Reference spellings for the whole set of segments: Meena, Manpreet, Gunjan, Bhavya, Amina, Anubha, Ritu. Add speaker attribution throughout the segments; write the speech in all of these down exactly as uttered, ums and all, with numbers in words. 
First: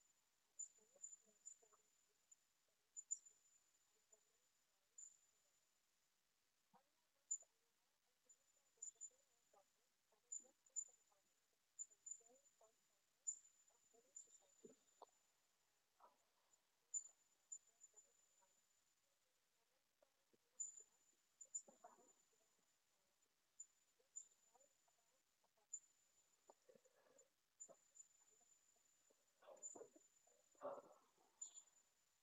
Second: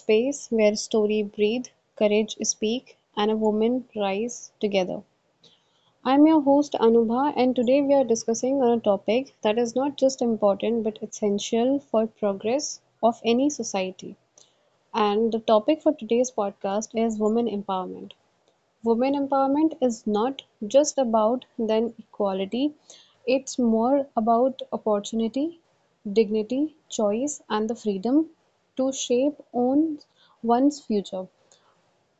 Speaker 1: space where story breathe, courage speak, and a woman rise together. I'm your host Anubha, and today we are discussing on a topic that is not just important but essential for progress of any society. And the topic for today's podcast is women empowerment. Women empowerment is not just about then equality, it's more about opportunity, dignity, choice, and the freedom to shape own one's future.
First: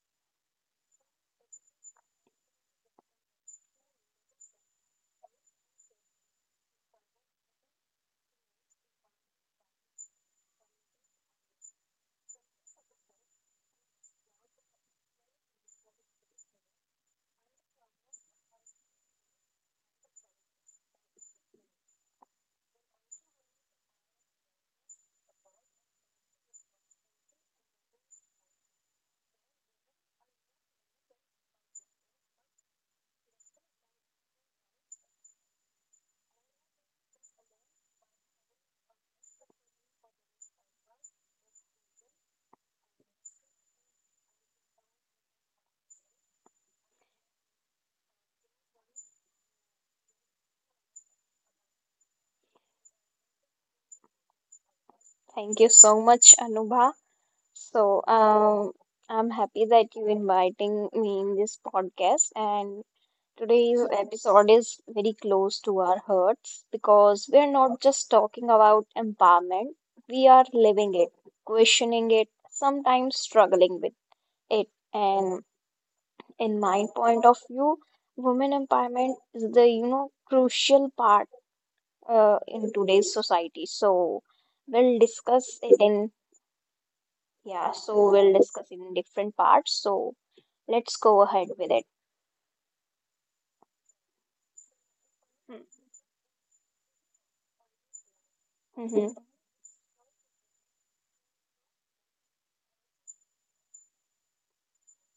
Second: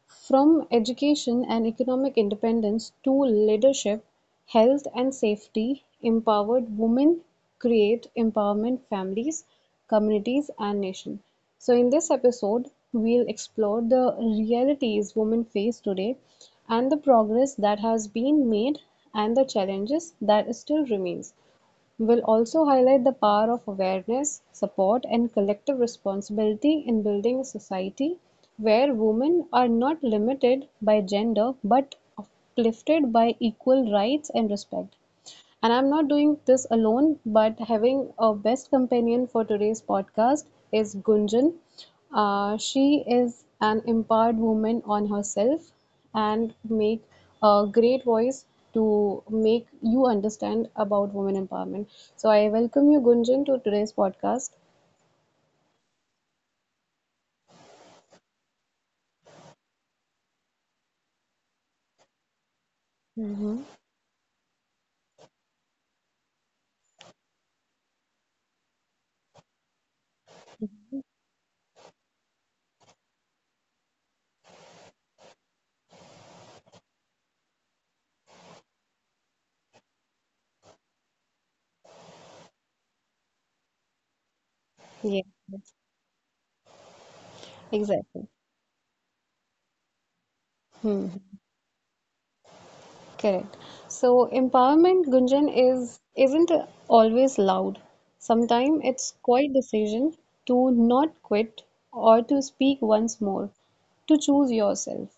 Speaker 1: From education and economic independence to leadership, health and safety, empowered women create empowerment families, communities, and nation. So, in this episode, we'll explore the realities women face today and the progress that has been made and the challenges that still remains. Will also highlight the power of awareness, support, and collective responsibility in building a society where women are not limited by gender but uplifted by equal rights and respect. And I'm not doing this alone, but having a best companion for today's podcast is Gunjan. Uh, she is an empowered woman on herself and make a great voice to make you understand about women empowerment. So I welcome you, Gunjan, to today's podcast.
Speaker 2: Thank you so much, Anubha. So, um, I'm happy that you inviting me in this podcast. And
Speaker 1: Mm-hmm.
Speaker 2: today's episode is very close to our hearts because we're not just talking about empowerment, we are living it, questioning it, sometimes struggling with it. And in my point of view, women empowerment is the, you know, crucial part uh, in today's society. So, We'll
Speaker 1: Yeah,
Speaker 2: discuss it in Yeah, so
Speaker 1: exactly.
Speaker 2: we'll discuss in different parts. So let's
Speaker 1: Hmm,
Speaker 2: go ahead with it.
Speaker 1: correct. So empowerment, Gunjan, is isn't always loud. Sometimes it's
Speaker 2: Mm-hmm.
Speaker 1: quiet decision to not quit or to speak once more, to choose yourself.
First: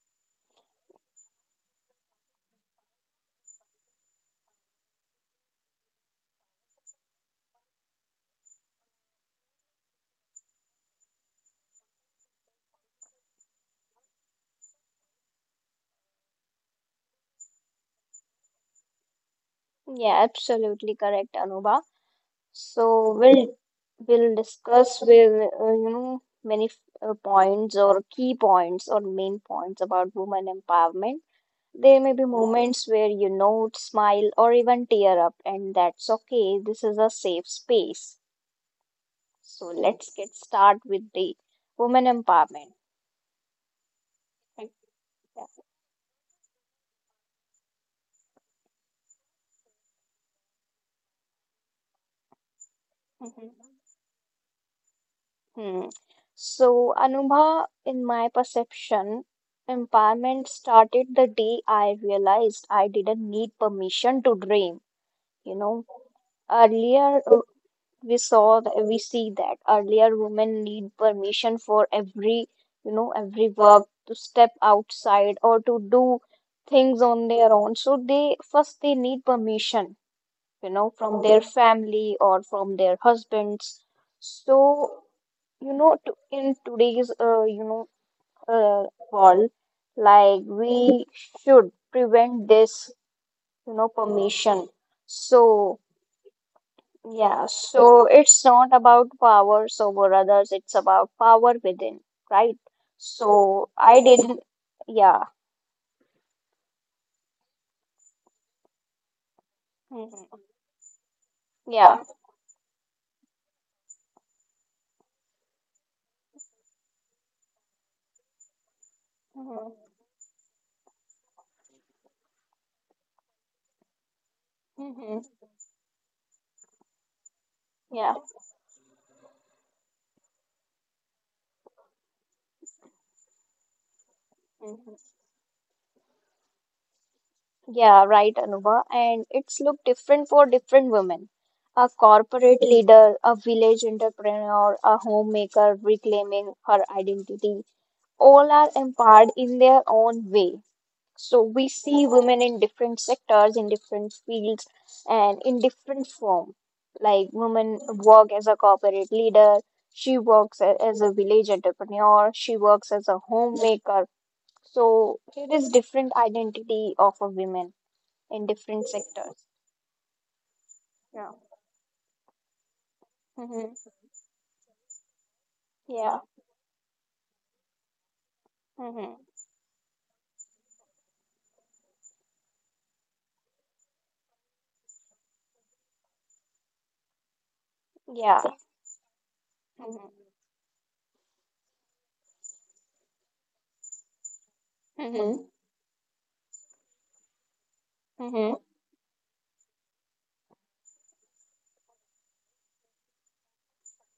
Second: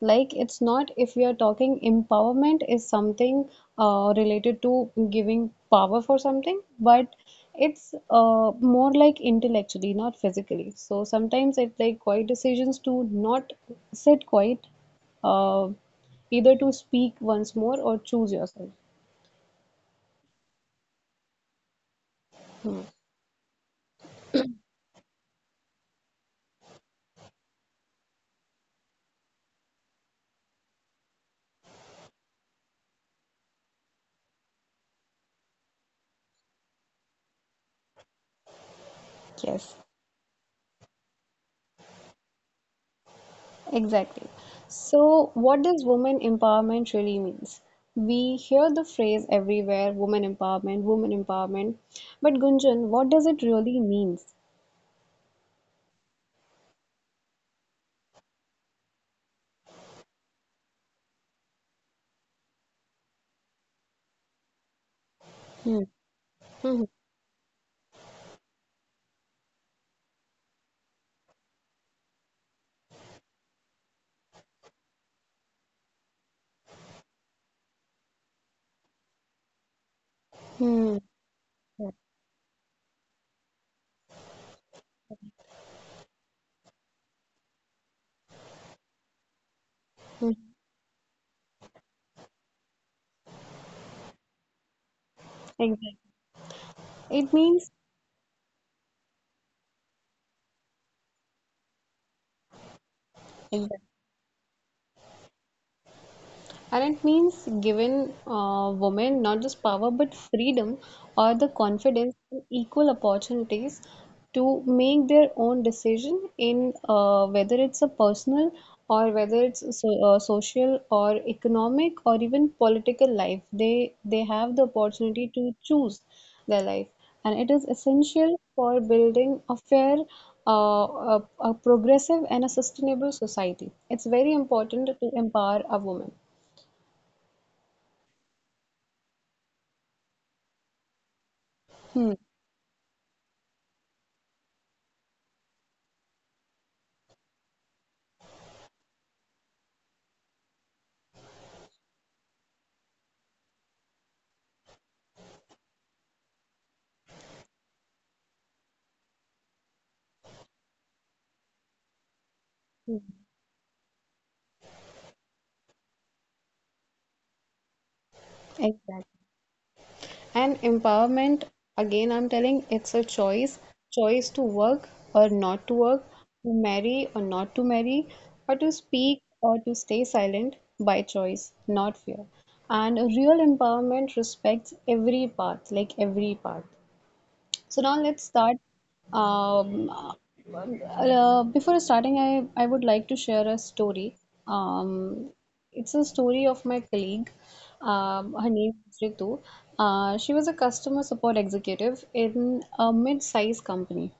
Speaker 1: Like, it's not, if we are talking empowerment is something uh, related to giving power for something, but it's uh, more like intellectually, not physically. So sometimes it's like quiet decisions to not sit quiet, uh, either to speak once more or choose yourself.
Speaker 2: Yeah, absolutely correct, Anuba. So we'll we'll discuss with uh, you know many uh, points or key points or main points about women empowerment. There may be moments where you note, smile, or even tear up, and that's okay. This is a safe space. So
Speaker 1: Yes.
Speaker 2: let's get start with the women empowerment.
Speaker 1: Exactly.
Speaker 2: Right?
Speaker 1: So,
Speaker 2: Yeah.
Speaker 1: what does women empowerment really means? We hear the phrase everywhere, women empowerment, women empowerment. But Gunjan, what does it really means?
Speaker 2: Hmm. So, Anubha, in my perception, empowerment started the day I realized I didn't need permission to dream. You
Speaker 1: Hmm.
Speaker 2: know,
Speaker 1: Hmm.
Speaker 2: Earlier uh, we saw, th- we see that earlier women need permission for every, you know, every work to step outside or to do things on their own. So they first they need permission, you know,
Speaker 1: Hmm.
Speaker 2: from their family or from their husbands. So you know to, in today's uh, you know uh, world,
Speaker 1: Hmm.
Speaker 2: like we should prevent this you know permission. So
Speaker 1: Exactly. It
Speaker 2: yeah,
Speaker 1: means,
Speaker 2: so it's not about powers over others. It's about power within, right? So I didn't. Yeah.
Speaker 1: and it means giving uh, women not just power but
Speaker 2: Hmm.
Speaker 1: freedom or the
Speaker 2: Yeah.
Speaker 1: confidence and equal opportunities to make their own decision in, uh, whether it's a personal or whether it's so, uh, social or economic or even political life, they they have the
Speaker 2: Hmm.
Speaker 1: opportunity to choose their life, and it is
Speaker 2: Hmm.
Speaker 1: essential for building a fair, uh, a, a progressive and a sustainable society. It's very important to empower a woman.
Speaker 2: Yeah, right, Anuba. And it's look different for different women. A
Speaker 1: Hmm,
Speaker 2: corporate leader, a village entrepreneur, a homemaker reclaiming her identity, all are empowered in their own way. So we see women in different sectors, in different fields, and in different form. Like women work as a corporate leader, she works a- as a village entrepreneur, she works as a homemaker. So it is different identity of a woman in different
Speaker 1: exactly.
Speaker 2: sectors.
Speaker 1: And
Speaker 2: Yeah.
Speaker 1: empowerment, again, I'm telling, it's a choice,
Speaker 2: Mm-hmm.
Speaker 1: choice to work or not to work,
Speaker 2: Yeah.
Speaker 1: to marry or not to marry, or to
Speaker 2: Mm-hmm.
Speaker 1: speak or to stay silent by choice, not fear. And a real empowerment respects every path, like every path. So now let's
Speaker 2: Yeah.
Speaker 1: start. Um, uh,
Speaker 2: Mm-hmm.
Speaker 1: uh, Before starting, I, I would like to share a story. Um,
Speaker 2: Mm-hmm.
Speaker 1: it's a story of my colleague. Um, her
Speaker 2: Mm-hmm.
Speaker 1: name is Ritu. Uh, she was a customer support executive in a mid-sized company.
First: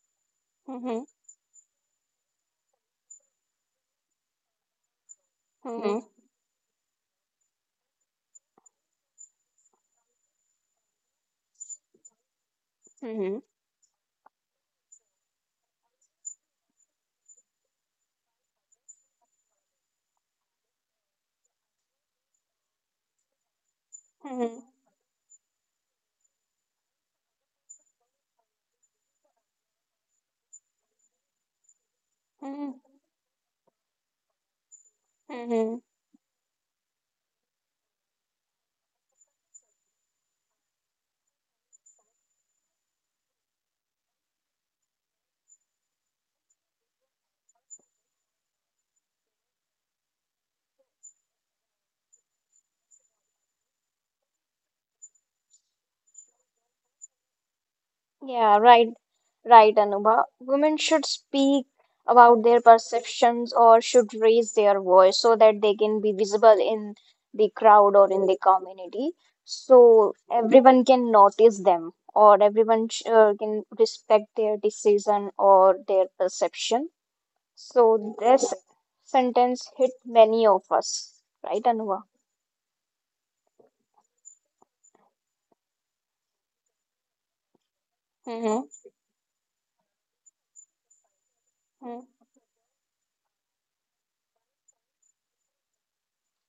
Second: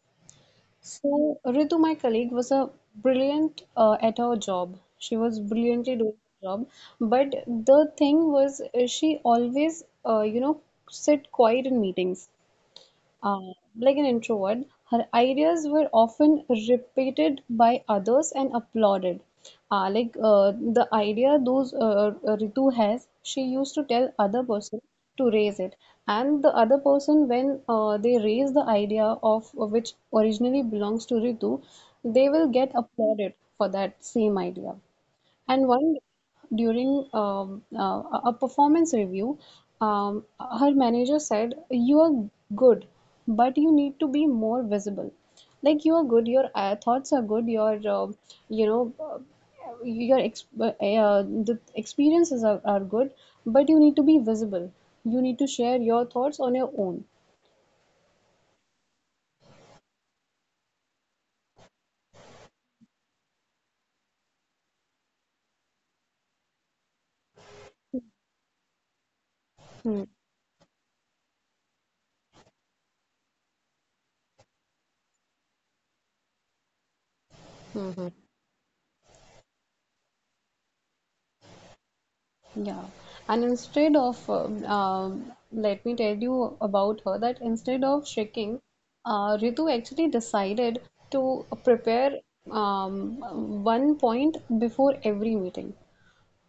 Speaker 2: Mm-hmm.
Speaker 1: So Ritu, my colleague, was a brilliant uh, at her job. She was brilliantly
Speaker 2: Mm-hmm.
Speaker 1: doing her job, but the thing was, uh, she always, uh, you know, sit quiet in meetings, uh, like an introvert, her ideas were often repeated by others and applauded. Uh, like, uh, the idea those uh, Ritu has, she used to tell other
Speaker 2: Mm-hmm.
Speaker 1: person to raise it, and the other person when uh, they raise the idea of which originally belongs to Ritu, they will get
Speaker 2: Mm-hmm.
Speaker 1: applauded for that same idea. And
Speaker 2: Mm-hmm.
Speaker 1: one during um, uh, a a performance review, um, her manager said, "You are good, but you need to be more visible. Like you are good, your uh, thoughts are good, your uh, you know uh, your ex uh, the experiences are, are good, but you need to be visible. You need to share your thoughts on your own."
Speaker 2: Yeah, right. Right, Anubha. Women should speak about their perceptions or should raise their voice so that they can be visible in the crowd or in the community.
Speaker 1: Hmm.
Speaker 2: So everyone can notice them or everyone sh- uh, can respect their decision or their perception. So this sentence hit many of us, right, Anuva?
Speaker 1: Yeah, and instead of, um, um, let me tell you about her that instead of shrinking,
Speaker 2: Mm-hmm.
Speaker 1: uh, Ritu actually decided to prepare, um, one point before every meeting.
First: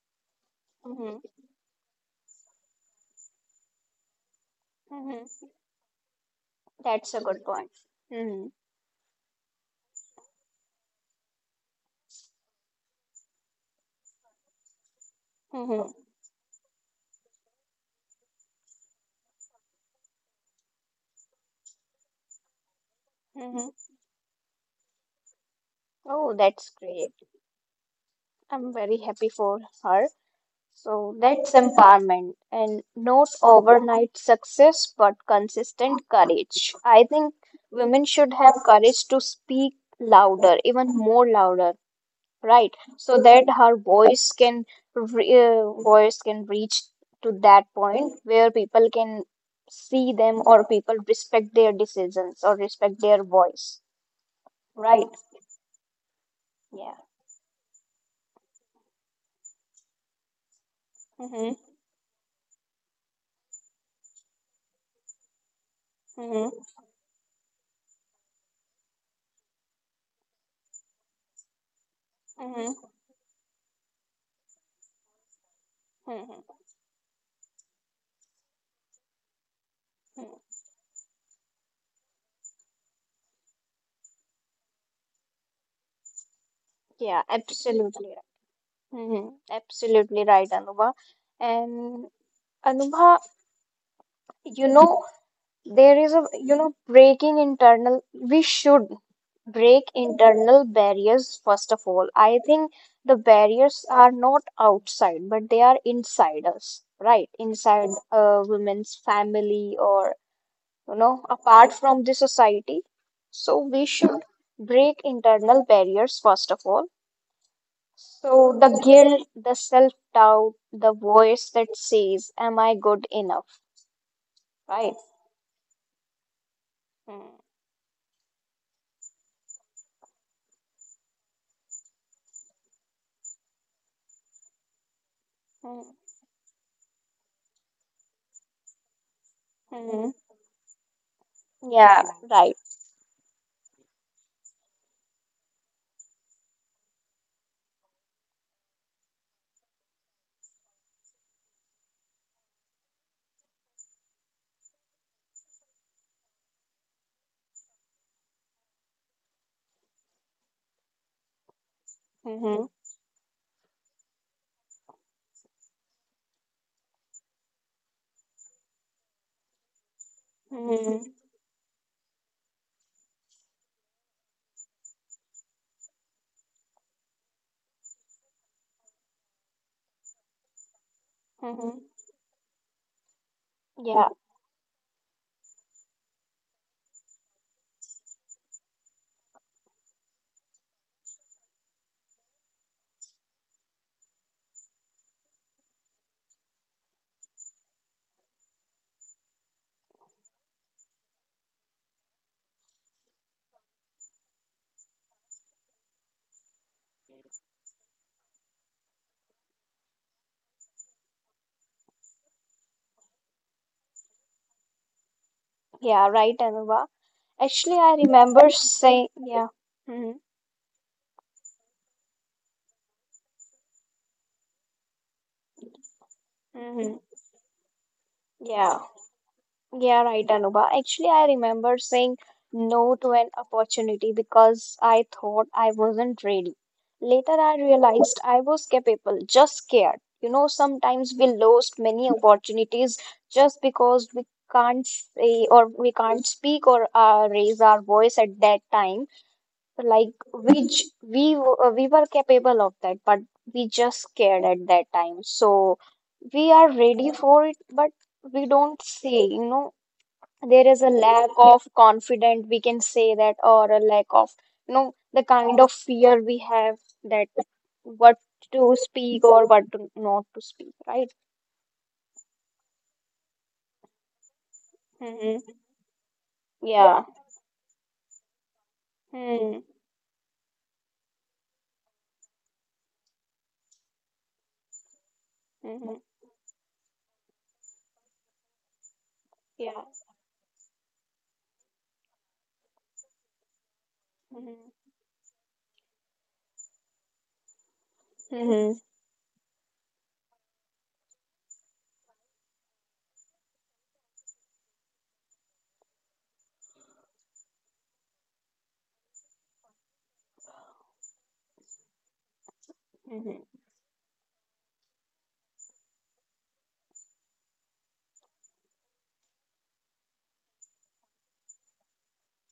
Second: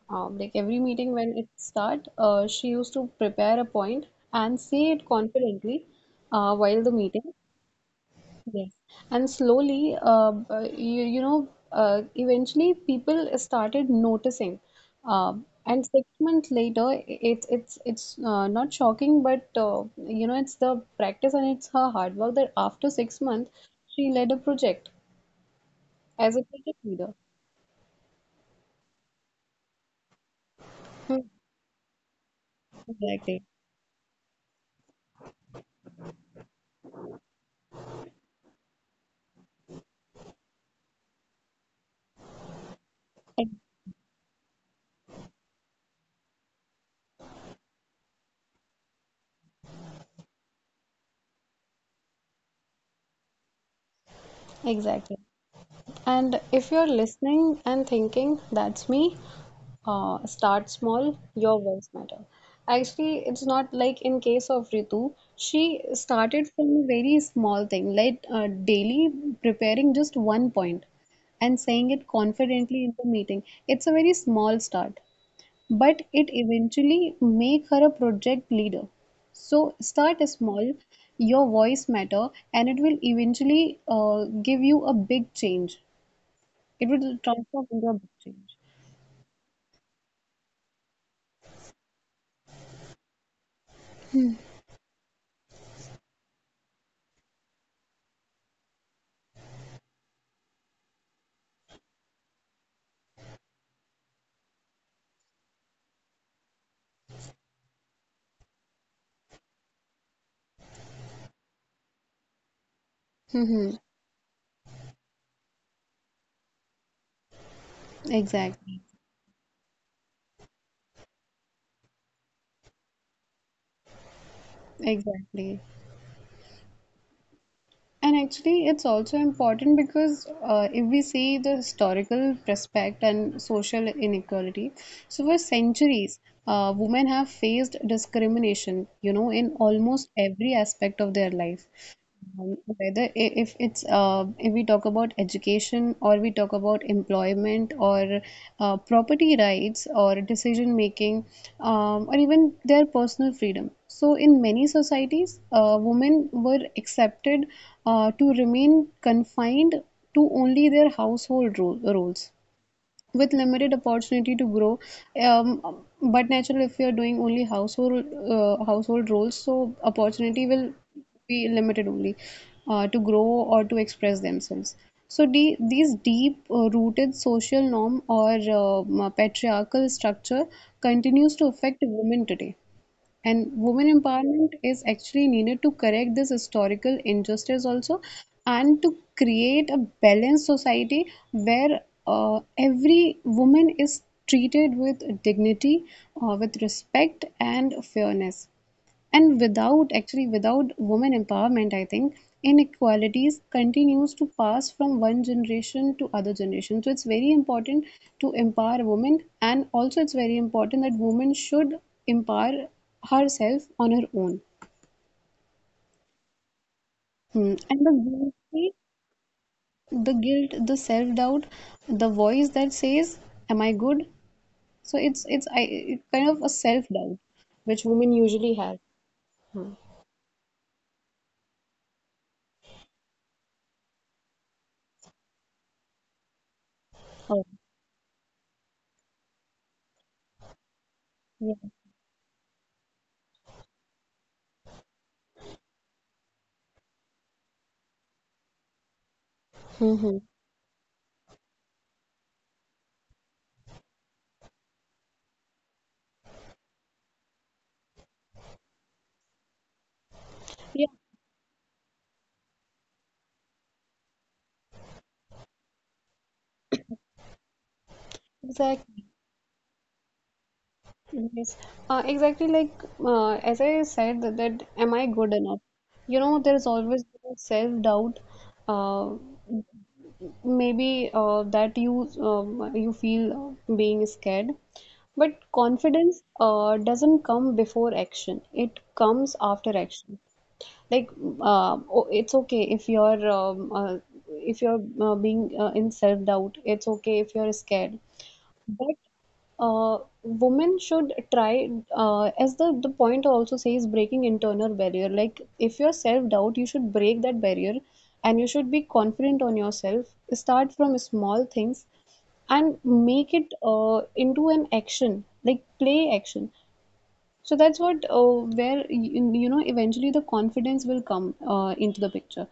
Speaker 1: Um, like every meeting
Speaker 2: Mm-hmm.
Speaker 1: when it start, uh, she used to prepare a point and say it
Speaker 2: Mm-hmm.
Speaker 1: confidently uh, while the
Speaker 2: That's a
Speaker 1: meeting.
Speaker 2: good point. Hmm.
Speaker 1: Yes. And slowly, uh, uh, you, you know, uh, eventually people started noticing. Um and
Speaker 2: Mm-hmm.
Speaker 1: six months later, i- it's it's it's uh, not shocking, but uh, you know, it's the practice and it's her hard work that after six months,
Speaker 2: Mm-hmm.
Speaker 1: she led a project
Speaker 2: Oh,
Speaker 1: as a
Speaker 2: that's
Speaker 1: project leader.
Speaker 2: great. I'm very happy for her. So
Speaker 1: Hmm,
Speaker 2: that's empowerment and not
Speaker 1: exactly.
Speaker 2: overnight success, but consistent courage. I think women should have courage to speak louder, even more louder. Right? So that
Speaker 1: Ex-
Speaker 2: her voice can re- uh, voice can reach to that point where people can see them or people respect their decisions or respect their voice, right?
Speaker 1: Exactly. And if you're
Speaker 2: Yeah.
Speaker 1: listening and thinking, that's me, uh, start small,
Speaker 2: Mm-hmm.
Speaker 1: your words matter. Actually, it's not like in case of Ritu, she started
Speaker 2: Mm-hmm.
Speaker 1: from a very small thing, like uh, daily preparing just one point and saying it
Speaker 2: Mm-hmm.
Speaker 1: confidently in the meeting. It's a very small start, but it
Speaker 2: Mm-hmm.
Speaker 1: eventually make her a project leader. So start small, your voice matter, and it will eventually uh, give you a big change. It will
Speaker 2: Yeah,
Speaker 1: transform into a
Speaker 2: absolutely
Speaker 1: book
Speaker 2: right.
Speaker 1: change.
Speaker 2: Hmm. Absolutely right, Anubha. And Anubha, you know, there is a you know breaking internal. We should break internal barriers first of all. I think the barriers are not outside, but they are inside us, right? Inside a women's family or, you know, apart from the society. So
Speaker 1: Mm-hmm.
Speaker 2: we should break internal barriers first of all. So the
Speaker 1: Exactly.
Speaker 2: guilt, the self doubt, the voice that says am I good enough, right?
Speaker 1: Exactly.
Speaker 2: Hmm.
Speaker 1: And actually, it's also important because, uh, if we see the historical prospect and social inequality, so for
Speaker 2: Hmm.
Speaker 1: centuries, uh, women have faced discrimination, you know, in
Speaker 2: Hmm.
Speaker 1: almost every aspect of their life.
Speaker 2: Yeah, right.
Speaker 1: Um, Whether i- if it's uh, if we talk about education, or we talk about employment, or uh, property rights, or decision making, um, or even their personal freedom. So in many societies, uh, women were accepted uh, to remain confined to only their household ro roles
Speaker 2: Mm-hmm.
Speaker 1: with limited opportunity to grow, um, but naturally if you're doing only household, uh, household roles, so opportunity will
Speaker 2: Mm-hmm.
Speaker 1: be limited only uh, to grow or to express themselves. So de- these deep uh, rooted social norm or um, patriarchal structure continues to
Speaker 2: Mm-hmm.
Speaker 1: affect women today, and women
Speaker 2: Yeah,
Speaker 1: empowerment is actually needed to correct this historical injustice also, and to create a balanced society where uh, every woman is treated with dignity, uh, with respect, and fairness. And without, actually, without women empowerment, I think, inequalities continues to pass from one generation to other generation. So it's very important to empower women, and also it's very important that women should empower herself on her own.
Speaker 2: yeah, right, Anuva.
Speaker 1: Hmm.
Speaker 2: Actually,
Speaker 1: And
Speaker 2: I
Speaker 1: the
Speaker 2: remember
Speaker 1: guilt,
Speaker 2: saying, yeah.
Speaker 1: the
Speaker 2: Mm-hmm.
Speaker 1: guilt the self-doubt, the voice that says, am I good? So it's it's i it's kind of a
Speaker 2: Mm-hmm.
Speaker 1: self-doubt which women usually have.
Speaker 2: Yeah, yeah, right, Anuva. Actually, I remember saying no to an opportunity because I thought I wasn't ready. Later,
Speaker 1: Oh,
Speaker 2: I realized I was capable, just scared. You know, sometimes we
Speaker 1: yeah.
Speaker 2: lost many opportunities just because we can't say or we can't speak or uh, raise our voice at that time, like
Speaker 1: Hmm,
Speaker 2: which we w- uh, we were capable of that, but we just scared at that time. So we are ready for it, but we don't say, you know, there is
Speaker 1: yeah,
Speaker 2: a lack of confidence, we can say that, or a lack of, you know, the kind of fear we have that what to
Speaker 1: exactly.
Speaker 2: speak or what to not to speak, right?
Speaker 1: Yes, uh, exactly, like, uh, as I said that, that am I good enough?
Speaker 2: Mm-hmm.
Speaker 1: You know, there's always
Speaker 2: Yeah.
Speaker 1: self-doubt. Uh,
Speaker 2: Mm-hmm.
Speaker 1: Maybe uh, that you um, you feel uh, being scared, but
Speaker 2: Mm-hmm.
Speaker 1: confidence uh, doesn't come before action. It comes after
Speaker 2: Yeah.
Speaker 1: action. Like uh, oh, it's okay if you're um, uh, if
Speaker 2: Mm-hmm.
Speaker 1: you're uh, being uh, in self-doubt. It's okay if you're scared. Uh, women should try, uh, as the the point also says, breaking internal barrier. Like, if you're self-doubt, you should break that barrier, and you should be confident on yourself. Start from small things and make
Speaker 2: Mm-hmm.
Speaker 1: it uh, into an action, like play action. So that's what, uh, where you, you know eventually the confidence will come uh, into the picture,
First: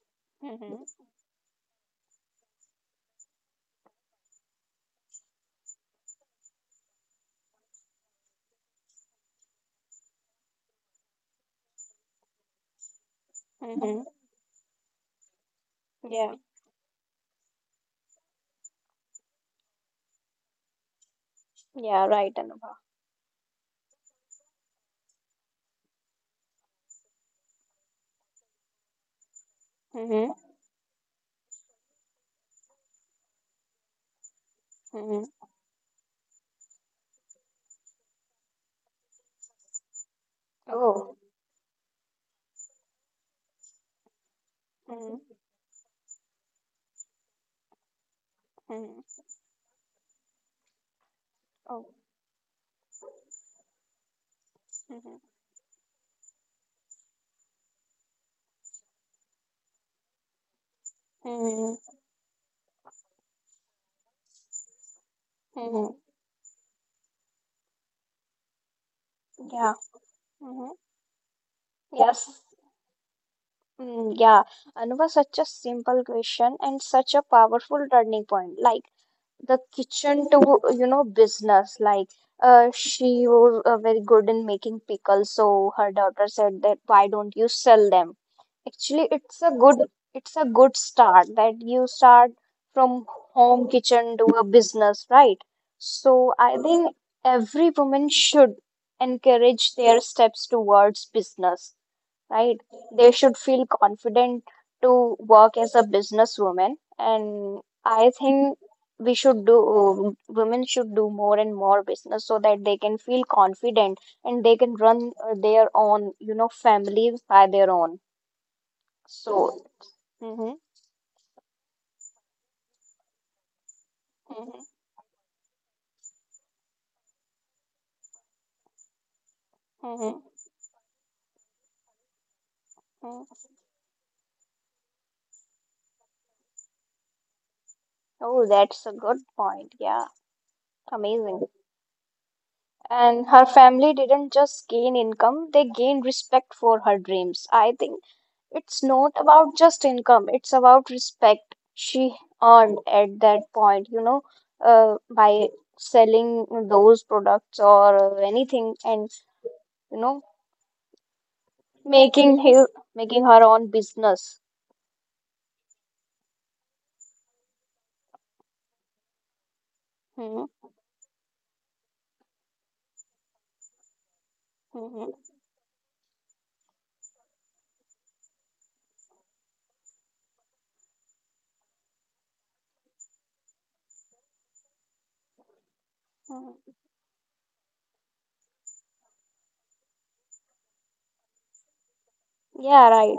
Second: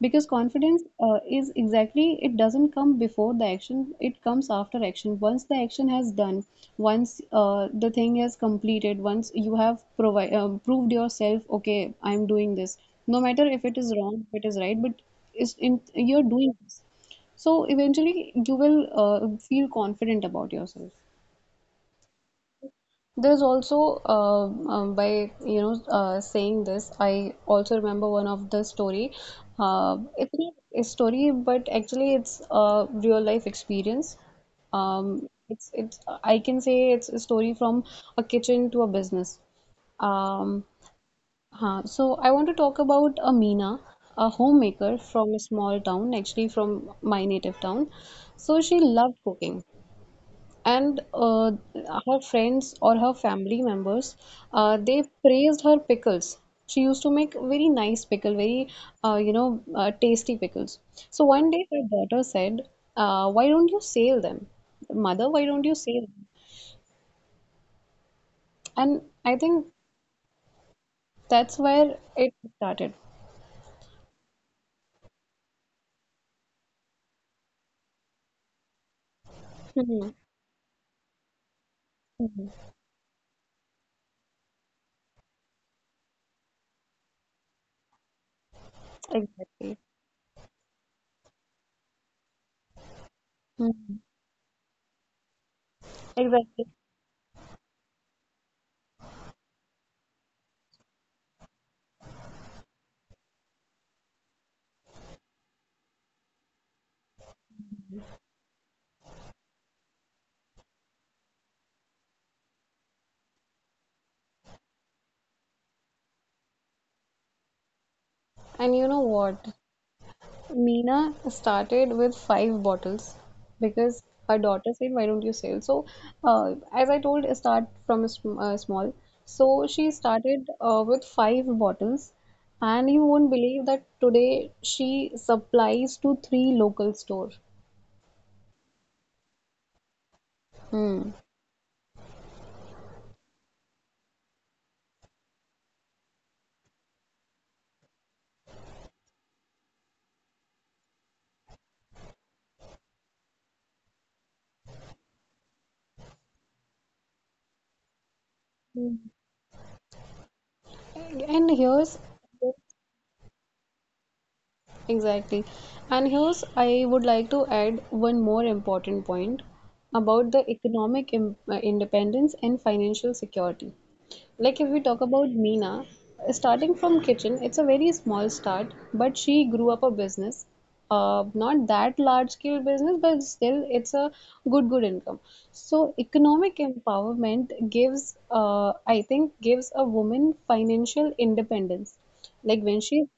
Speaker 1: because confidence,
Speaker 2: Mm-hmm.
Speaker 1: uh, is, exactly, it doesn't come before the action, it comes after action, once the action has done. Once uh, the thing has completed, once you have provi- uh, proved yourself, okay, I'm doing this, no matter if it is
Speaker 2: Mm-hmm.
Speaker 1: wrong, if it is right, but is in you're
Speaker 2: Yeah.
Speaker 1: doing this. So eventually you will uh, feel confident about yourself.
Speaker 2: Yeah, right, Anubhav.
Speaker 1: There's also uh, um, by, you know uh, saying this, I also remember one of the story. Uh,
Speaker 2: Mm-hmm.
Speaker 1: it's not a story, but actually it's a real life experience.
Speaker 2: Mm-hmm.
Speaker 1: Um, it's it's I can say it's a story from a kitchen to a business. Um,
Speaker 2: Oh.
Speaker 1: huh. So I want to talk about Amina, a homemaker
Speaker 2: Mm-hmm.
Speaker 1: from a small town, actually from my native town. So she
Speaker 2: Mm-hmm.
Speaker 1: loved cooking. And, uh,
Speaker 2: Oh.
Speaker 1: her friends or her family members, uh, they
Speaker 2: Mm-hmm.
Speaker 1: praised her pickles. She used to make very nice pickle, very, uh, you know uh, tasty pickles. So one day
Speaker 2: Mm-hmm.
Speaker 1: her daughter said, uh, "Why don't you sell them, mother? Why don't you
Speaker 2: Mm-hmm.
Speaker 1: sell them?" And I think
Speaker 2: Yeah. Mm-hmm.
Speaker 1: that's where it
Speaker 2: Yes.
Speaker 1: started.
Speaker 2: Mm, yeah. Anuva, such a simple question and such a powerful turning point. Like the
Speaker 1: Mhm.
Speaker 2: kitchen to, you know, business. Like uh,
Speaker 1: Mhm.
Speaker 2: she was uh, very good in making pickles, so her daughter said that why don't you sell them. Actually, it's a good,
Speaker 1: Exactly.
Speaker 2: it's a good start that you start from home
Speaker 1: Mhm.
Speaker 2: kitchen to a business, right? So I
Speaker 1: Exactly.
Speaker 2: think every woman should encourage their steps towards business, right? They should feel confident to work as a businesswoman. And I think we should do, women should do more and more business so that they can feel confident and they can run uh, their own, you know, families by their own.
Speaker 1: And you know what?
Speaker 2: So, hmm.
Speaker 1: Meena started with five bottles, because her daughter said, "Why don't you sell?" So, uh, as I told, start from a sm uh, small. So she
Speaker 2: Hmm. Hmm.
Speaker 1: started uh, with five bottles, and you won't believe that today she supplies to three local store.
Speaker 2: Oh, that's a good point. Yeah,
Speaker 1: Hmm.
Speaker 2: amazing. And her family didn't just gain income, they gained respect for her dreams. I think it's not about just income, it's about respect she earned at that point, you know, uh, by selling those products or anything and, you know,
Speaker 1: And here's,
Speaker 2: making his making her own business.
Speaker 1: exactly, and here's, I would like to add one more important point about the
Speaker 2: Hmm,
Speaker 1: economic im- uh, independence and financial security. Like if we
Speaker 2: hmm,
Speaker 1: talk about
Speaker 2: hmm.
Speaker 1: Meena, starting from kitchen, it's a very small start, but she grew up a business. Uh, not that large scale business, but still it's a good good income. So economic
Speaker 2: Hmm.
Speaker 1: empowerment gives, uh, I think, gives a woman financial independence. Like when
Speaker 2: Yeah,
Speaker 1: she
Speaker 2: right.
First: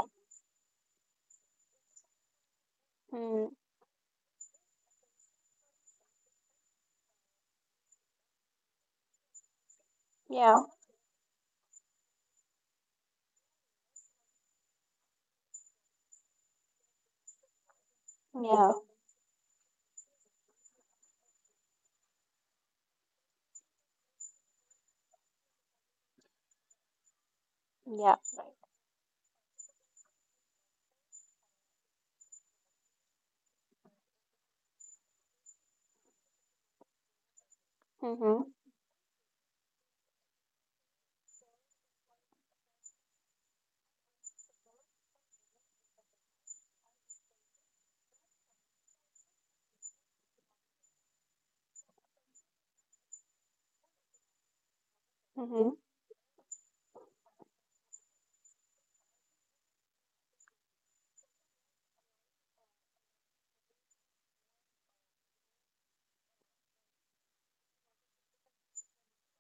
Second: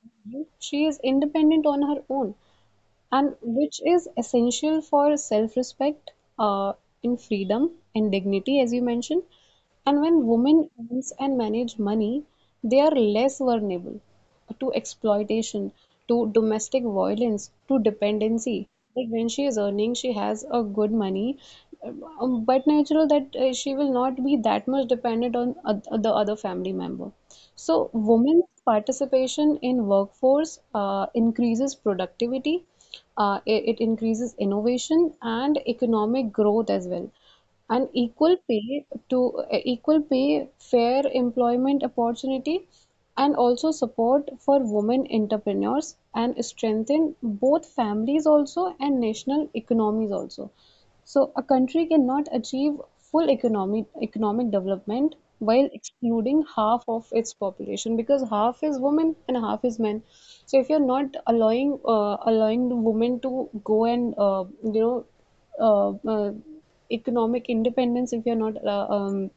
Speaker 1: she is independent on her own and
Speaker 2: Hmm,
Speaker 1: which is essential for self-respect uh, in freedom and dignity as you mentioned, and when
Speaker 2: yeah,
Speaker 1: women earns and manage money, they are less vulnerable to exploitation, to domestic violence, to dependency.
Speaker 2: yeah,
Speaker 1: Like when she is earning she has a good money, um, but natural that uh, she will not be that much dependent on oth- the other family member. So
Speaker 2: yeah,
Speaker 1: women's
Speaker 2: right.
Speaker 1: participation in workforce uh, increases productivity, uh, it, it increases innovation and economic growth as well. And equal
Speaker 2: Mm-hmm,
Speaker 1: pay to uh, equal pay, fair employment opportunity, and also support for women entrepreneurs, and strengthen both families also and national economies also. So a country cannot achieve full economic economic development
Speaker 2: mm-hmm,
Speaker 1: while excluding half of its population, because half is women and half is men. So if you're not allowing uh, allowing the women to go and uh, you know uh, uh, economic independence, if you're not uh, um,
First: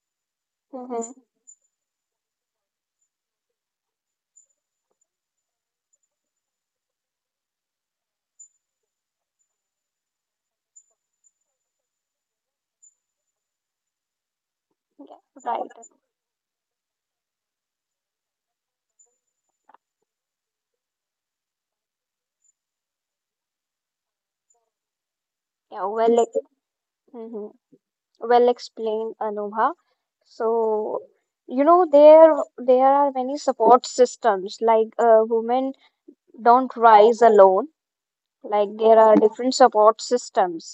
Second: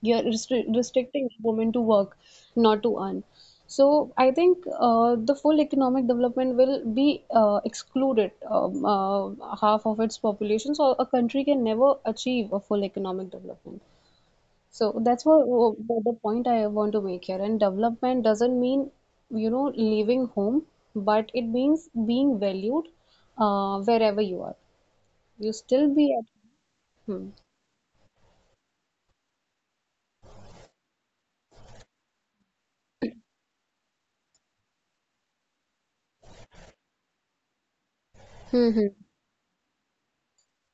Speaker 1: you're restri-
Speaker 2: mm-hmm,
Speaker 1: restricting women to work, not to earn. So I think uh, the full economic development will be uh, excluded um, uh, half of its population, so a country can never achieve a full economic development. So
Speaker 2: yeah,
Speaker 1: that's what,
Speaker 2: right.
Speaker 1: what what the point I want to make here. And development doesn't mean, you know, leaving home, but it means being valued uh, wherever you are. You
Speaker 2: Yeah,
Speaker 1: still be at.
Speaker 2: well, hmm.
Speaker 1: Hmm.
Speaker 2: Hmm. Well explained, Anubha. So, you know, there there are many support systems. Like uh, women don't rise alone.
Speaker 1: Hmm,
Speaker 2: Like there
Speaker 1: hmm.
Speaker 2: are different support systems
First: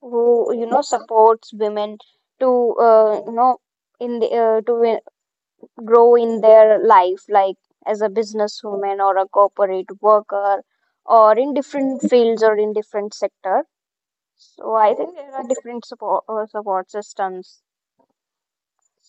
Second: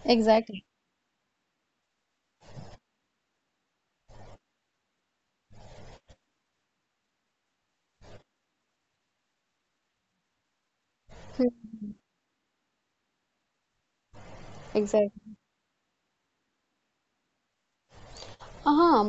Speaker 2: who, you
Speaker 1: Exactly.
Speaker 2: know, supports women to uh, you know in the, uh, to uh, grow in their life, like as a businesswoman or a corporate worker or in
Speaker 1: Hmm.
Speaker 2: different fields or in different sector. So I think
Speaker 1: Exactly.
Speaker 2: there are different support uh, support systems.
Speaker 1: Uh-huh.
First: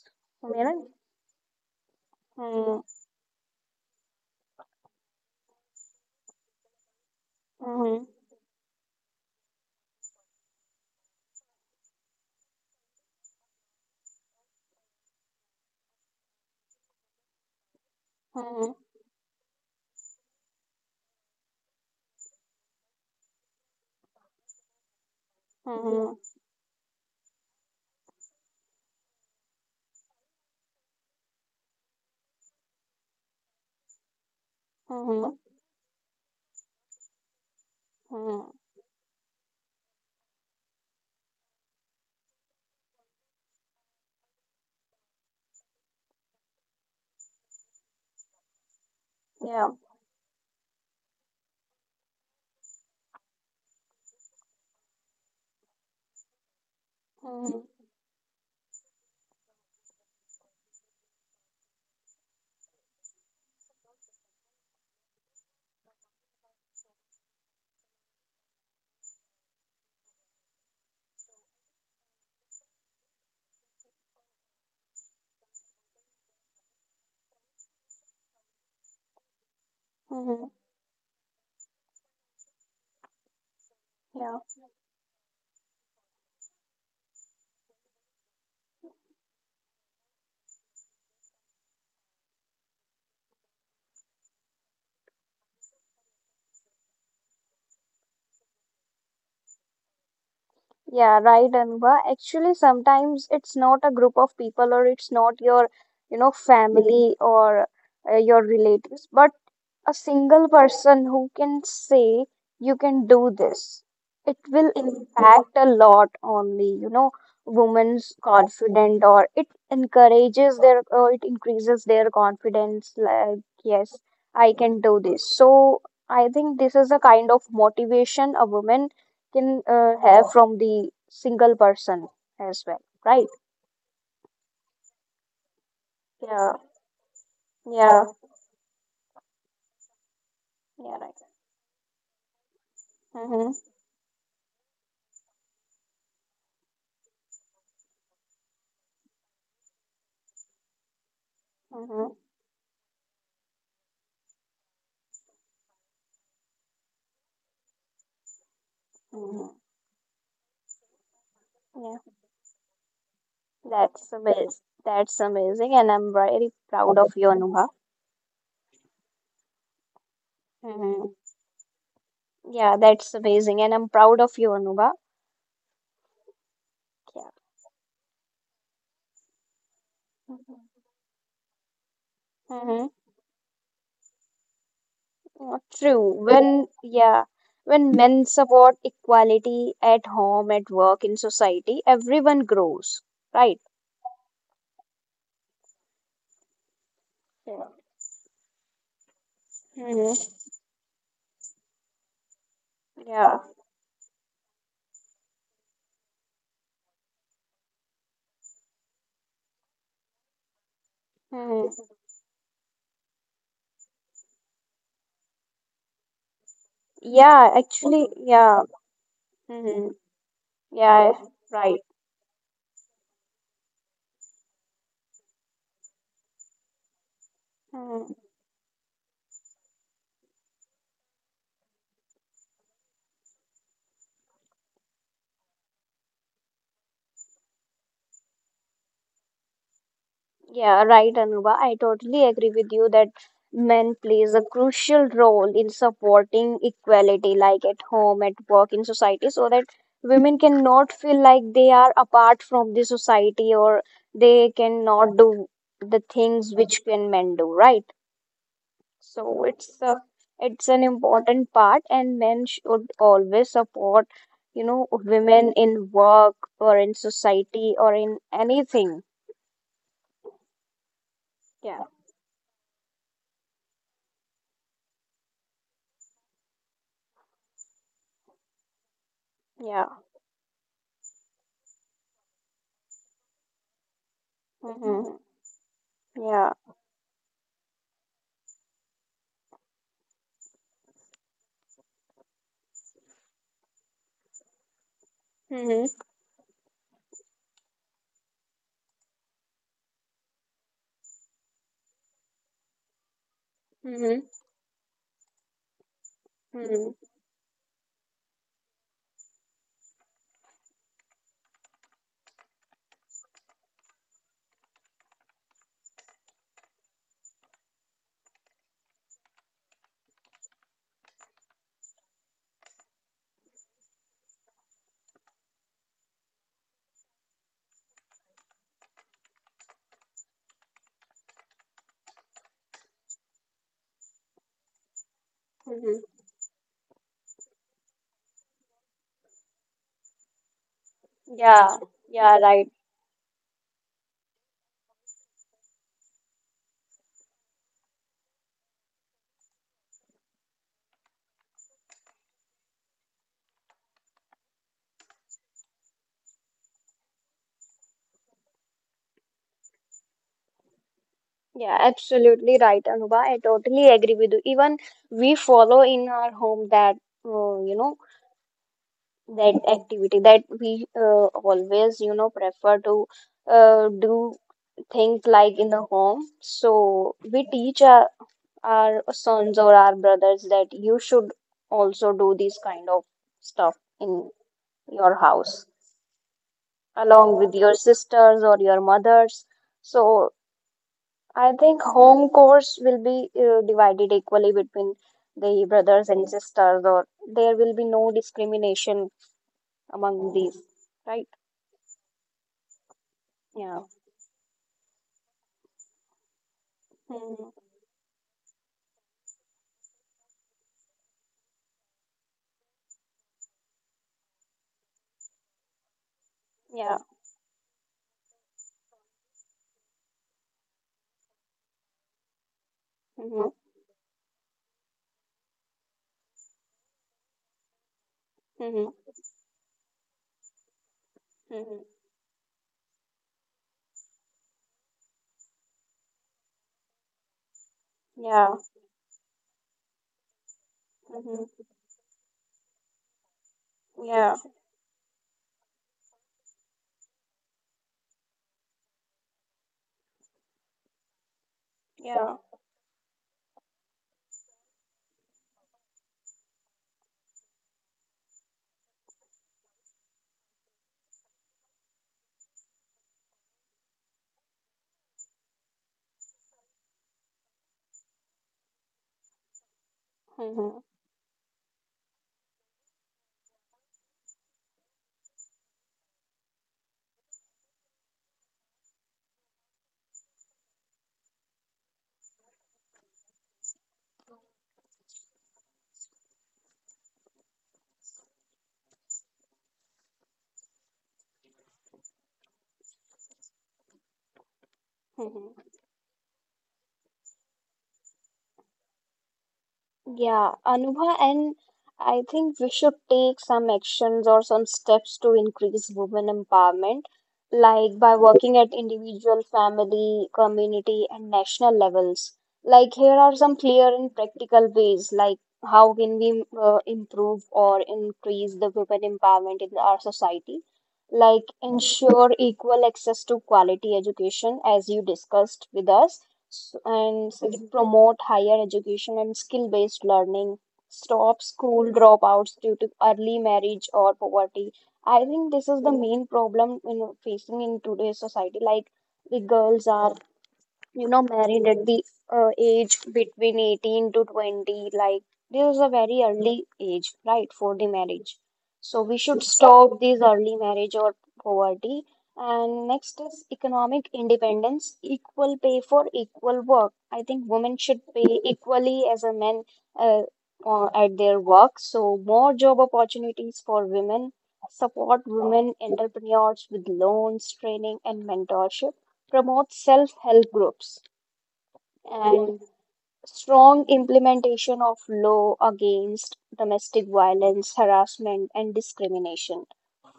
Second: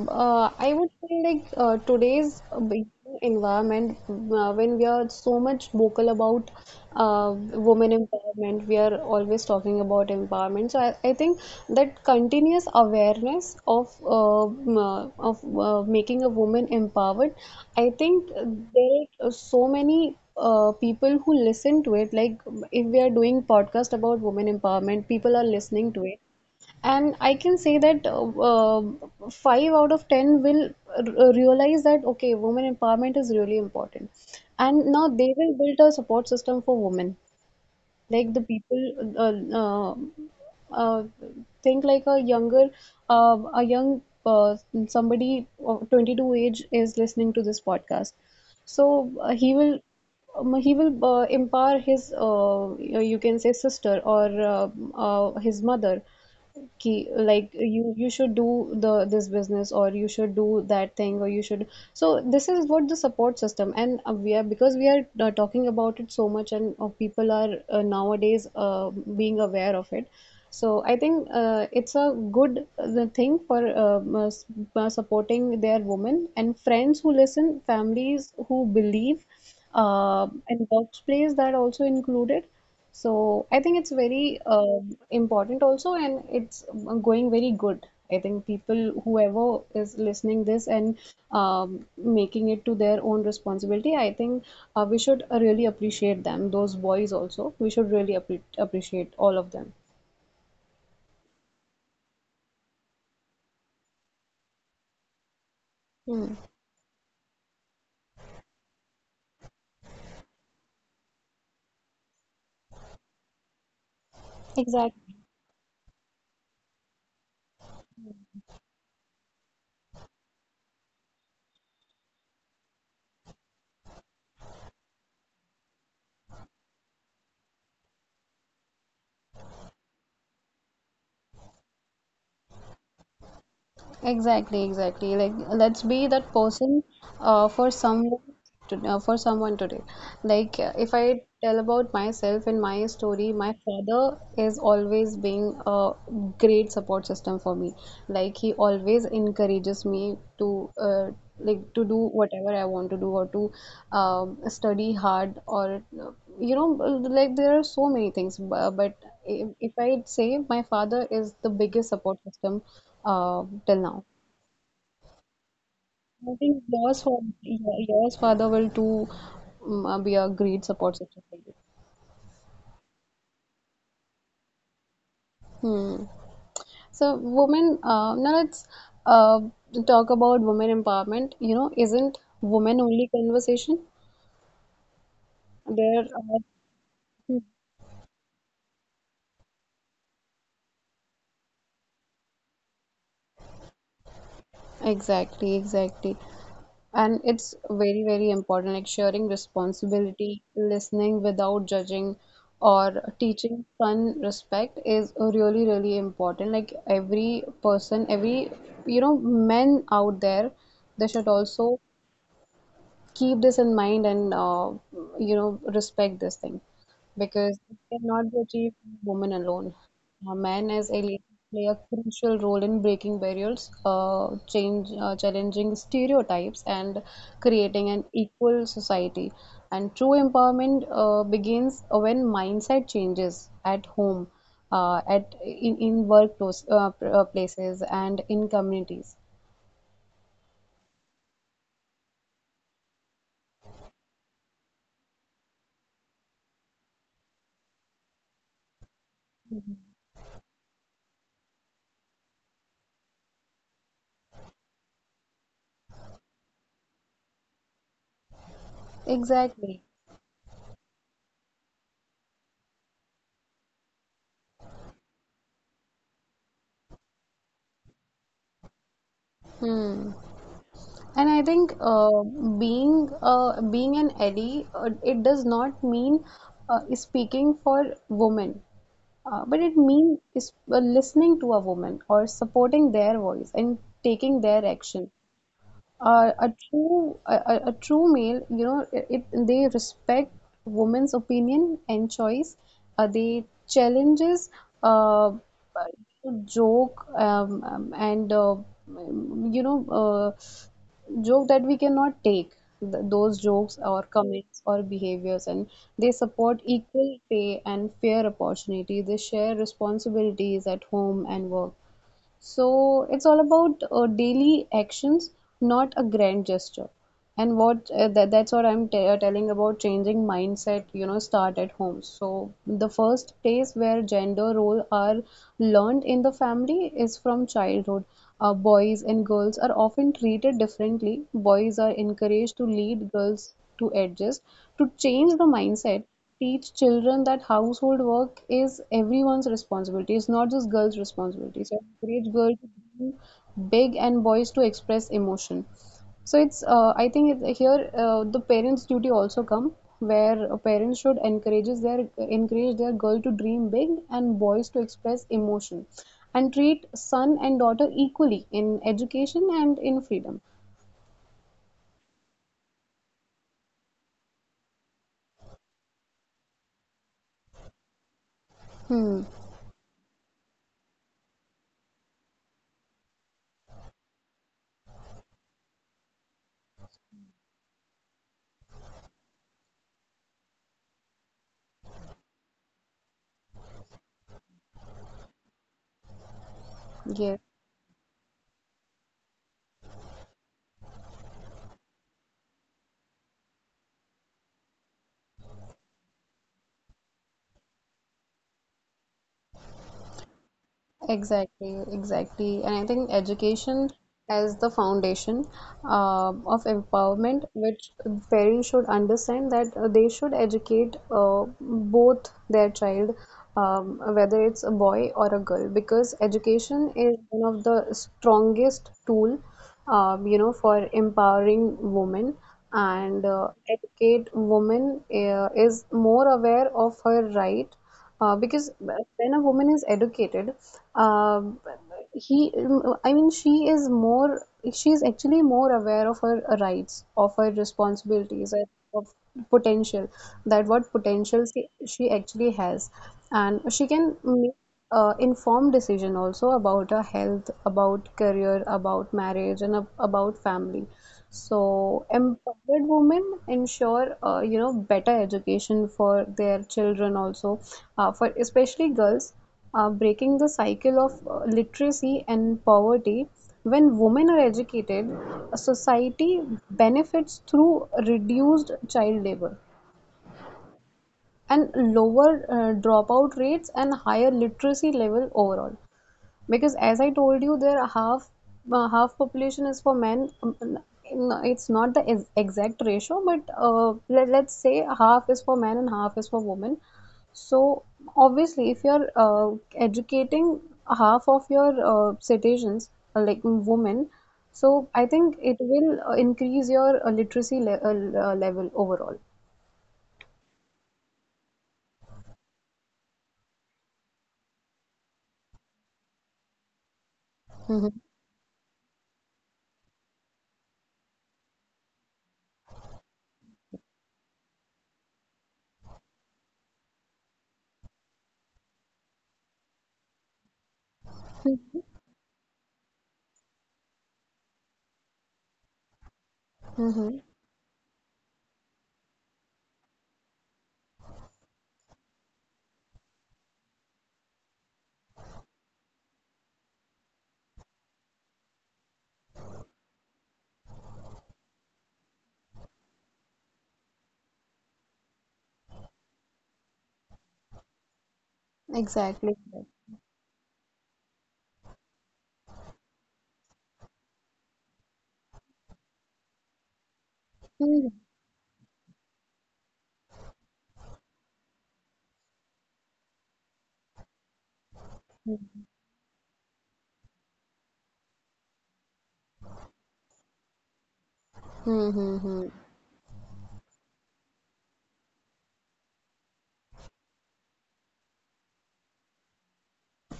Speaker 2: You
Speaker 1: Uh, I
Speaker 2: know,
Speaker 1: would say like uh, today's uh,
Speaker 2: mhm.
Speaker 1: big environment uh, when we are so much vocal about uh, women
Speaker 2: Mhm.
Speaker 1: empowerment. We are always talking about empowerment. So I, I think that continuous awareness of uh, m- uh, of uh, making a woman empowered, I think
Speaker 2: Mhm.
Speaker 1: there are so many uh, people who listen to it. Like if we are doing podcast about women empowerment, people are listening to
Speaker 2: Mhm.
Speaker 1: it, and I can say that uh, uh, five out of ten will r- realize that okay, women empowerment is really important, and now they
Speaker 2: Mhm.
Speaker 1: will build a support system for women. Like the
Speaker 2: Mhm.
Speaker 1: people uh, uh, uh, think like a younger, uh, a young uh, somebody of twenty two age is listening to this podcast, so uh, he
Speaker 2: Yeah.
Speaker 1: will um, he will uh, empower his uh, you can say sister or uh, uh, his mother, ki, like
Speaker 2: Mhm.
Speaker 1: you you should do the this business, or you should do that thing, or you should so this is what the support system. And uh, we are because we are uh, talking about it so much, and uh, people are uh, nowadays uh, being aware of it. So I think uh, it's a good uh, the thing for um, uh, s- uh, supporting their women, and friends who listen, families who believe, uh,
Speaker 2: Mhm.
Speaker 1: and workplace that also included. So I think it's
Speaker 2: Yeah.
Speaker 1: very uh, important also, and it's going very good. I think people, whoever is listening this, and um, making it to their own responsibility, I think uh, we should uh, really appreciate them. Those boys also, we should really appre appreciate all of them.
Speaker 2: Yeah, right, Anba. Actually, sometimes it's not a group of people or it's not your, you know,
Speaker 1: Hmm.
Speaker 2: family or uh, your relatives, but a single person who can say you can do this. It will
Speaker 1: Exactly.
Speaker 2: impact a lot on the, you know, women's confident, or it encourages their, or it increases their confidence, like yes, I can do this. So I think this is a kind of motivation a woman can uh, have from the single person as well, right?
Speaker 1: Exactly, exactly. Like, let's be that
Speaker 2: Yeah.
Speaker 1: person uh, for
Speaker 2: Yeah.
Speaker 1: someone to, uh, for someone today. Like, uh, if
Speaker 2: Yeah. Right.
Speaker 1: I tell about myself and my story,
Speaker 2: Mm-hmm.
Speaker 1: my father is always being a great support system for me. Like, he always encourages me to uh, like to do
Speaker 2: Mm-hmm.
Speaker 1: whatever I want to do, or to um, study hard, or uh, you know like there are so many things, bu- but if,
Speaker 2: Mm-hmm.
Speaker 1: if I say my father is the biggest
Speaker 2: Yeah.
Speaker 1: support system uh, till now.
Speaker 2: That's amazing. That's amazing, and I'm
Speaker 1: I
Speaker 2: very
Speaker 1: think
Speaker 2: proud
Speaker 1: yours
Speaker 2: of
Speaker 1: for
Speaker 2: you, Anubha.
Speaker 1: your yours father will too um, uh, be a great support
Speaker 2: Hmm.
Speaker 1: system for you.
Speaker 2: Yeah, that's amazing, and I'm proud of you, Anubha.
Speaker 1: Hmm. So
Speaker 2: Yeah.
Speaker 1: women uh, now let's uh, talk about women empowerment. You know, isn't
Speaker 2: Mm-hmm.
Speaker 1: women
Speaker 2: Mm-hmm.
Speaker 1: only conversation? There are.
Speaker 2: True. When, yeah,
Speaker 1: Hmm.
Speaker 2: when men support equality at home, at work, in society, everyone grows, right?
Speaker 1: Exactly, exactly. And it's very, very important, like sharing
Speaker 2: Hmm.
Speaker 1: responsibility, listening without judging, or
Speaker 2: Yeah.
Speaker 1: teaching son respect is really, really important. Like every person, every, you know, men out there, they should
Speaker 2: Hmm.
Speaker 1: also keep this in mind, and uh, you know respect this thing,
Speaker 2: Yeah,
Speaker 1: because it
Speaker 2: actually,
Speaker 1: cannot be
Speaker 2: yeah.
Speaker 1: achieved by women alone.
Speaker 2: Hmm.
Speaker 1: A man as a
Speaker 2: Yeah,
Speaker 1: leader play a
Speaker 2: right.
Speaker 1: crucial role in breaking barriers, uh, change uh, challenging stereotypes, and creating an
Speaker 2: Mm-hmm.
Speaker 1: equal society. And true empowerment uh, begins when mindset changes at home, uh, at, in in work pos- uh, pr- uh, places, and in communities.
Speaker 2: Yeah, right, Anuba. I totally agree with you that men plays a crucial role in supporting equality, like at home, at work, in society, so that women cannot feel like they are apart from the society or they cannot do the things which can men do, right? So
Speaker 1: Exactly.
Speaker 2: it's a, it's an important part, and men should always support, you know, women in work or in society or in anything.
Speaker 1: Hmm. And I think
Speaker 2: Yeah,
Speaker 1: uh, being uh, being an ally, uh, it does not mean uh, speaking for women, uh, but it
Speaker 2: yeah.
Speaker 1: means is, uh, listening to a woman or supporting their voice and taking their action.
Speaker 2: Hmm.
Speaker 1: Uh, a
Speaker 2: Yeah.
Speaker 1: true a, a a true male, you know, it, it- they respect women's opinion and choice. Uh, they challenges uh, uh,
Speaker 2: Hmm.
Speaker 1: joke um, um, and uh, um, you know uh, joke that we cannot take th those jokes or
Speaker 2: Hmm.
Speaker 1: comments or behaviors, and they support
Speaker 2: Hmm.
Speaker 1: equal pay and fair opportunity. They share responsibilities at home and work. So it's all about uh, daily actions, not a grand gesture. And what uh, that, that's what I'm t- uh, telling about changing mindset. You know, start at home. So the first place where gender role are learned in the family is from childhood. Uh, boys and girls are often treated differently. Boys are encouraged to lead, girls to adjust. To change the mindset,
Speaker 2: Hmm.
Speaker 1: teach children that household work is everyone's responsibility. It's not just girls' responsibility. So
Speaker 2: Yeah.
Speaker 1: encourage
Speaker 2: Yeah,
Speaker 1: girls to
Speaker 2: right.
Speaker 1: dream big and boys to express emotion. So it's uh, I think it, here uh, the parents' duty also come, where uh, parents should encourages their encourage their girl to dream big and boys to express emotion, and treat son and daughter equally in education and in freedom.
Speaker 2: Yeah, absolutely right, Anuba. I totally agree with you. Even we follow in our home that, uh, you know,
Speaker 1: Hmm.
Speaker 2: that activity that we uh, always, you know, prefer to uh, do things like in the home. So we teach our, our sons or our brothers that you should also do this kind of stuff in your house, along
Speaker 1: Yes.
Speaker 2: with your sisters or your mothers. So I think home course will be uh, divided equally between the brothers and sisters, or there will be no discrimination among these, right?
Speaker 1: Exactly, exactly. And I think
Speaker 2: Yeah.
Speaker 1: education as the foundation uh, of empowerment,
Speaker 2: Hmm.
Speaker 1: which parents should understand that uh, they should educate uh, both their child, um, whether it's a boy or a girl, because education
Speaker 2: Yeah.
Speaker 1: is one of the strongest tool, um, you know, for empowering women. And uh,
Speaker 2: Hmm.
Speaker 1: educate women uh, is more aware of her right, uh, because
Speaker 2: Hmm.
Speaker 1: when a woman is educated, uh,
Speaker 2: Hmm.
Speaker 1: he, I mean, she is more, she is actually more aware of her rights, of her responsibilities,
Speaker 2: Yeah.
Speaker 1: and of potential, that what potential
Speaker 2: Hmm.
Speaker 1: she, she actually has. And she can
Speaker 2: Yeah.
Speaker 1: make uh, informed decision also about our health, about career, about marriage, and ab- about family. So
Speaker 2: Yeah.
Speaker 1: empowered women ensure uh, you know better education for their children also, uh, for especially girls, uh, breaking the cycle of uh, literacy and poverty. When women are educated, a society benefits through reduced child labor
Speaker 2: Hmm.
Speaker 1: and lower uh, dropout rates and higher literacy level overall. Because as I told you, there are half uh, half population is for men. Um, n- It's not the ex- exact ratio, but uh, let, let's say half is for men and half is for women. So obviously, if you're uh, educating half of your uh, citizens, uh, like mm, women, so I think it
Speaker 2: Hmm.
Speaker 1: will uh, increase your uh, literacy le uh, level overall.
Speaker 2: Yeah, Anubha, and I think we should take some actions or some steps to increase women empowerment,
Speaker 1: Mm-hmm.
Speaker 2: like by working at individual, family, community, and national levels. Like, here are some clear and practical ways, like how can we uh, improve or increase the women empowerment in our society? Like, ensure equal access to quality education, as you discussed with us, s-
Speaker 1: Mm-hmm.
Speaker 2: and it promote higher education and skill based learning. Stop school dropouts due to early marriage or poverty. I think this is the main problem in facing in today's society. Like the girls are, you know, married at the uh, age between eighteen to twenty, like this is a very early age, right, for the marriage. So we
Speaker 1: Exactly.
Speaker 2: should stop this early marriage or poverty. And next is economic independence, equal pay for equal work. I think women
Speaker 1: Mm-hmm.
Speaker 2: should pay equally as a men, uh, uh, at their work. So more job opportunities for women, support women entrepreneurs with loans, training, and mentorship. Promote self-help groups
Speaker 1: Mm-hmm.
Speaker 2: and strong implementation of law against domestic violence, harassment, and discrimination,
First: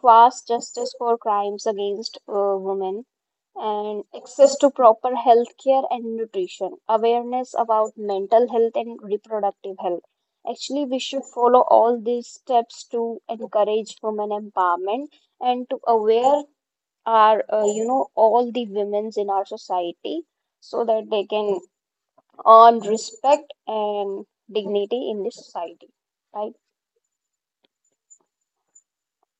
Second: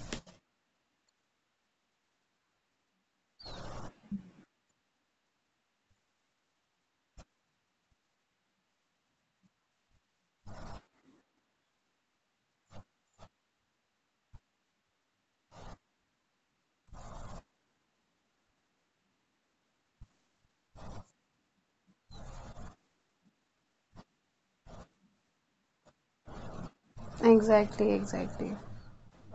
Speaker 2: fast justice for crimes against uh, women, and access to proper health care and nutrition, awareness about mental health and reproductive health. Actually, we should follow all these steps to encourage women empowerment and to aware are, uh, you know, all the women's in our society so that they can earn respect and dignity in this society, right?
Speaker 1: Exactly, exactly.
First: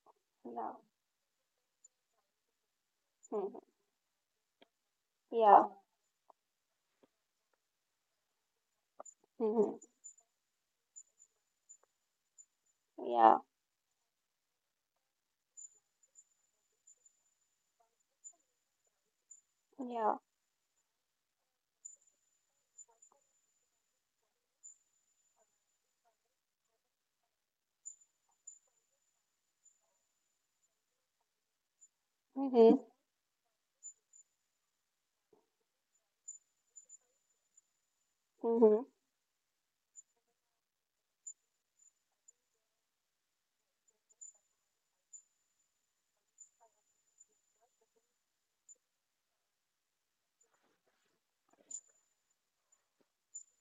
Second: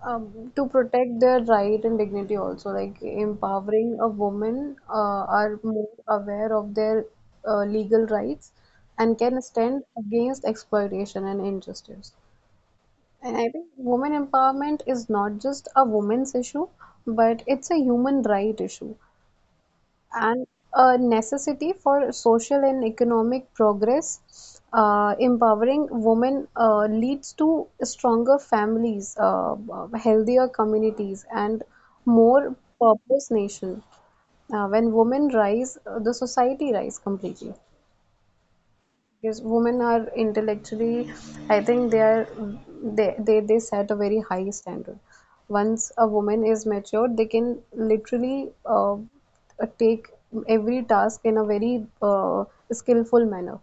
Speaker 1: um, To
Speaker 2: Yeah.
Speaker 1: protect their right and dignity also, like
Speaker 2: Hmm.
Speaker 1: empowering a woman uh, are
Speaker 2: Yeah.
Speaker 1: more aware of their uh, legal rights and can
Speaker 2: Hmm.
Speaker 1: stand against exploitation and injustice. And
Speaker 2: Yeah.
Speaker 1: I think women empowerment is not just a woman's issue, but it's a human right issue
Speaker 2: Yeah.
Speaker 1: and a necessity for social and economic progress. Uh, empowering women uh, leads to stronger families, uh, uh, healthier communities, and more
Speaker 2: Hmm.
Speaker 1: purpose nation. Uh, when women rise, uh, the society rise completely, because women are intellectually, I think they are they, they they set a very high standard. Once a woman is matured, they can literally uh, take every task in a very uh, skillful manner.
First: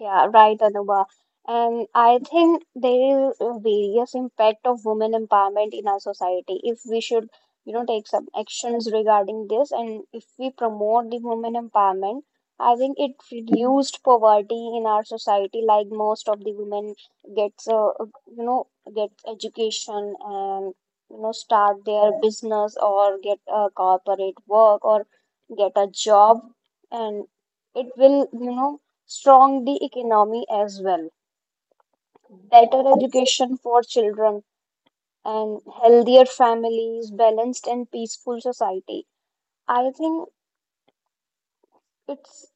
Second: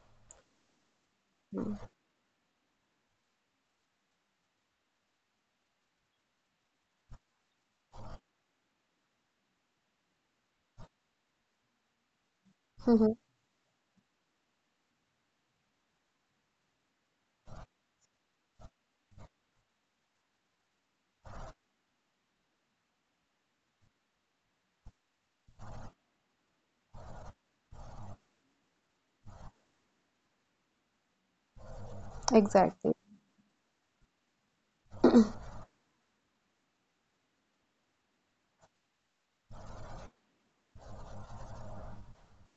Speaker 2: Yeah, right, Anuba. And I think there is a various impact of women empowerment in our society. If we should, you know, take some actions regarding this, and if we promote the women empowerment, I think it
Speaker 1: Hmm.
Speaker 2: reduced poverty in our society. Like most of the women gets, uh, you know, gets education and, you know, start their business or get a corporate work or get a job, and it will, you know, strong the economy as well. Better
Speaker 1: Exactly.
Speaker 2: education for children and healthier families, balanced and peaceful society. I think it's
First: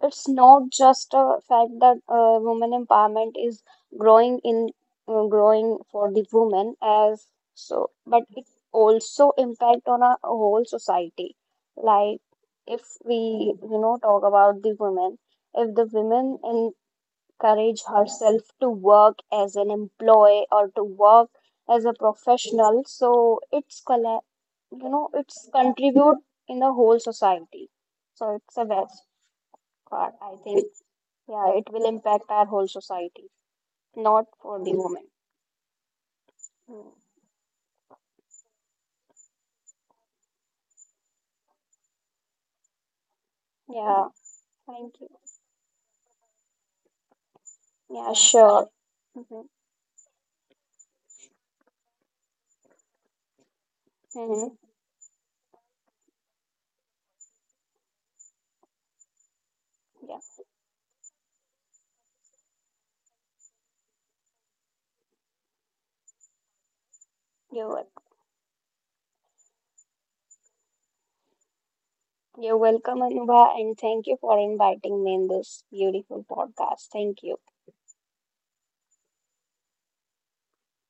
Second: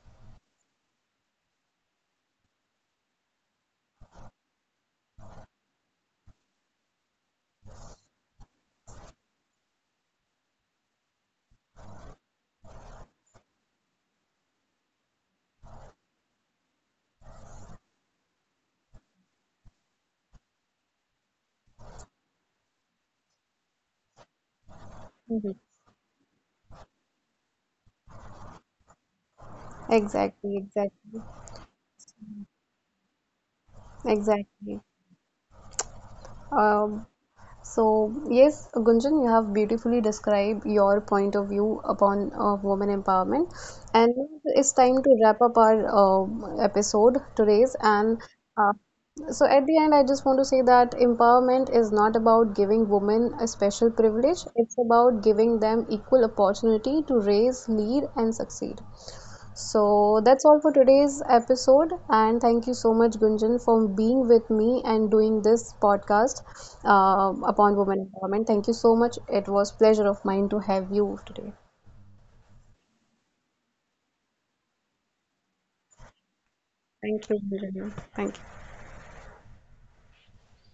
Speaker 2: it's not just a fact that uh, women empowerment is growing in uh, growing for the women as so, but it also impact on a whole society. Like if we, you know, talk about the women, if the women in courage herself to work as an employee or to work as a professional, so it's colla- you know, it's
Speaker 1: Hmm.
Speaker 2: contribute in the whole society. So it's a best part, I
Speaker 1: Exactly,
Speaker 2: think.
Speaker 1: exactly.
Speaker 2: Yeah, it will impact our whole society, not for the
Speaker 1: Exactly.
Speaker 2: women. Mm.
Speaker 1: um, So, yes, Gunjan, you have beautifully described your point of view upon uh, women empowerment.
Speaker 2: Yeah,
Speaker 1: And it's
Speaker 2: thank
Speaker 1: time
Speaker 2: you.
Speaker 1: to wrap up our uh, episode today's.
Speaker 2: Yeah,
Speaker 1: And
Speaker 2: sure.
Speaker 1: uh,
Speaker 2: Hmm.
Speaker 1: so, at the end, I just want to say that empowerment is not about giving women a special privilege,
Speaker 2: Hmm.
Speaker 1: it's about giving them equal opportunity to raise, lead, and succeed.
Speaker 2: Yeah.
Speaker 1: So that's all for today's episode, and thank you so much, Gunjan, for being with me and doing this podcast uh,
Speaker 2: You're
Speaker 1: upon
Speaker 2: welcome.
Speaker 1: women empowerment. Thank you so much. It was pleasure of mine to have you today.
Speaker 2: You're welcome, Anuva, and thank you for inviting me in this beautiful podcast. Thank
Speaker 1: Thank
Speaker 2: you.
Speaker 1: you, Gunjan. Thank you.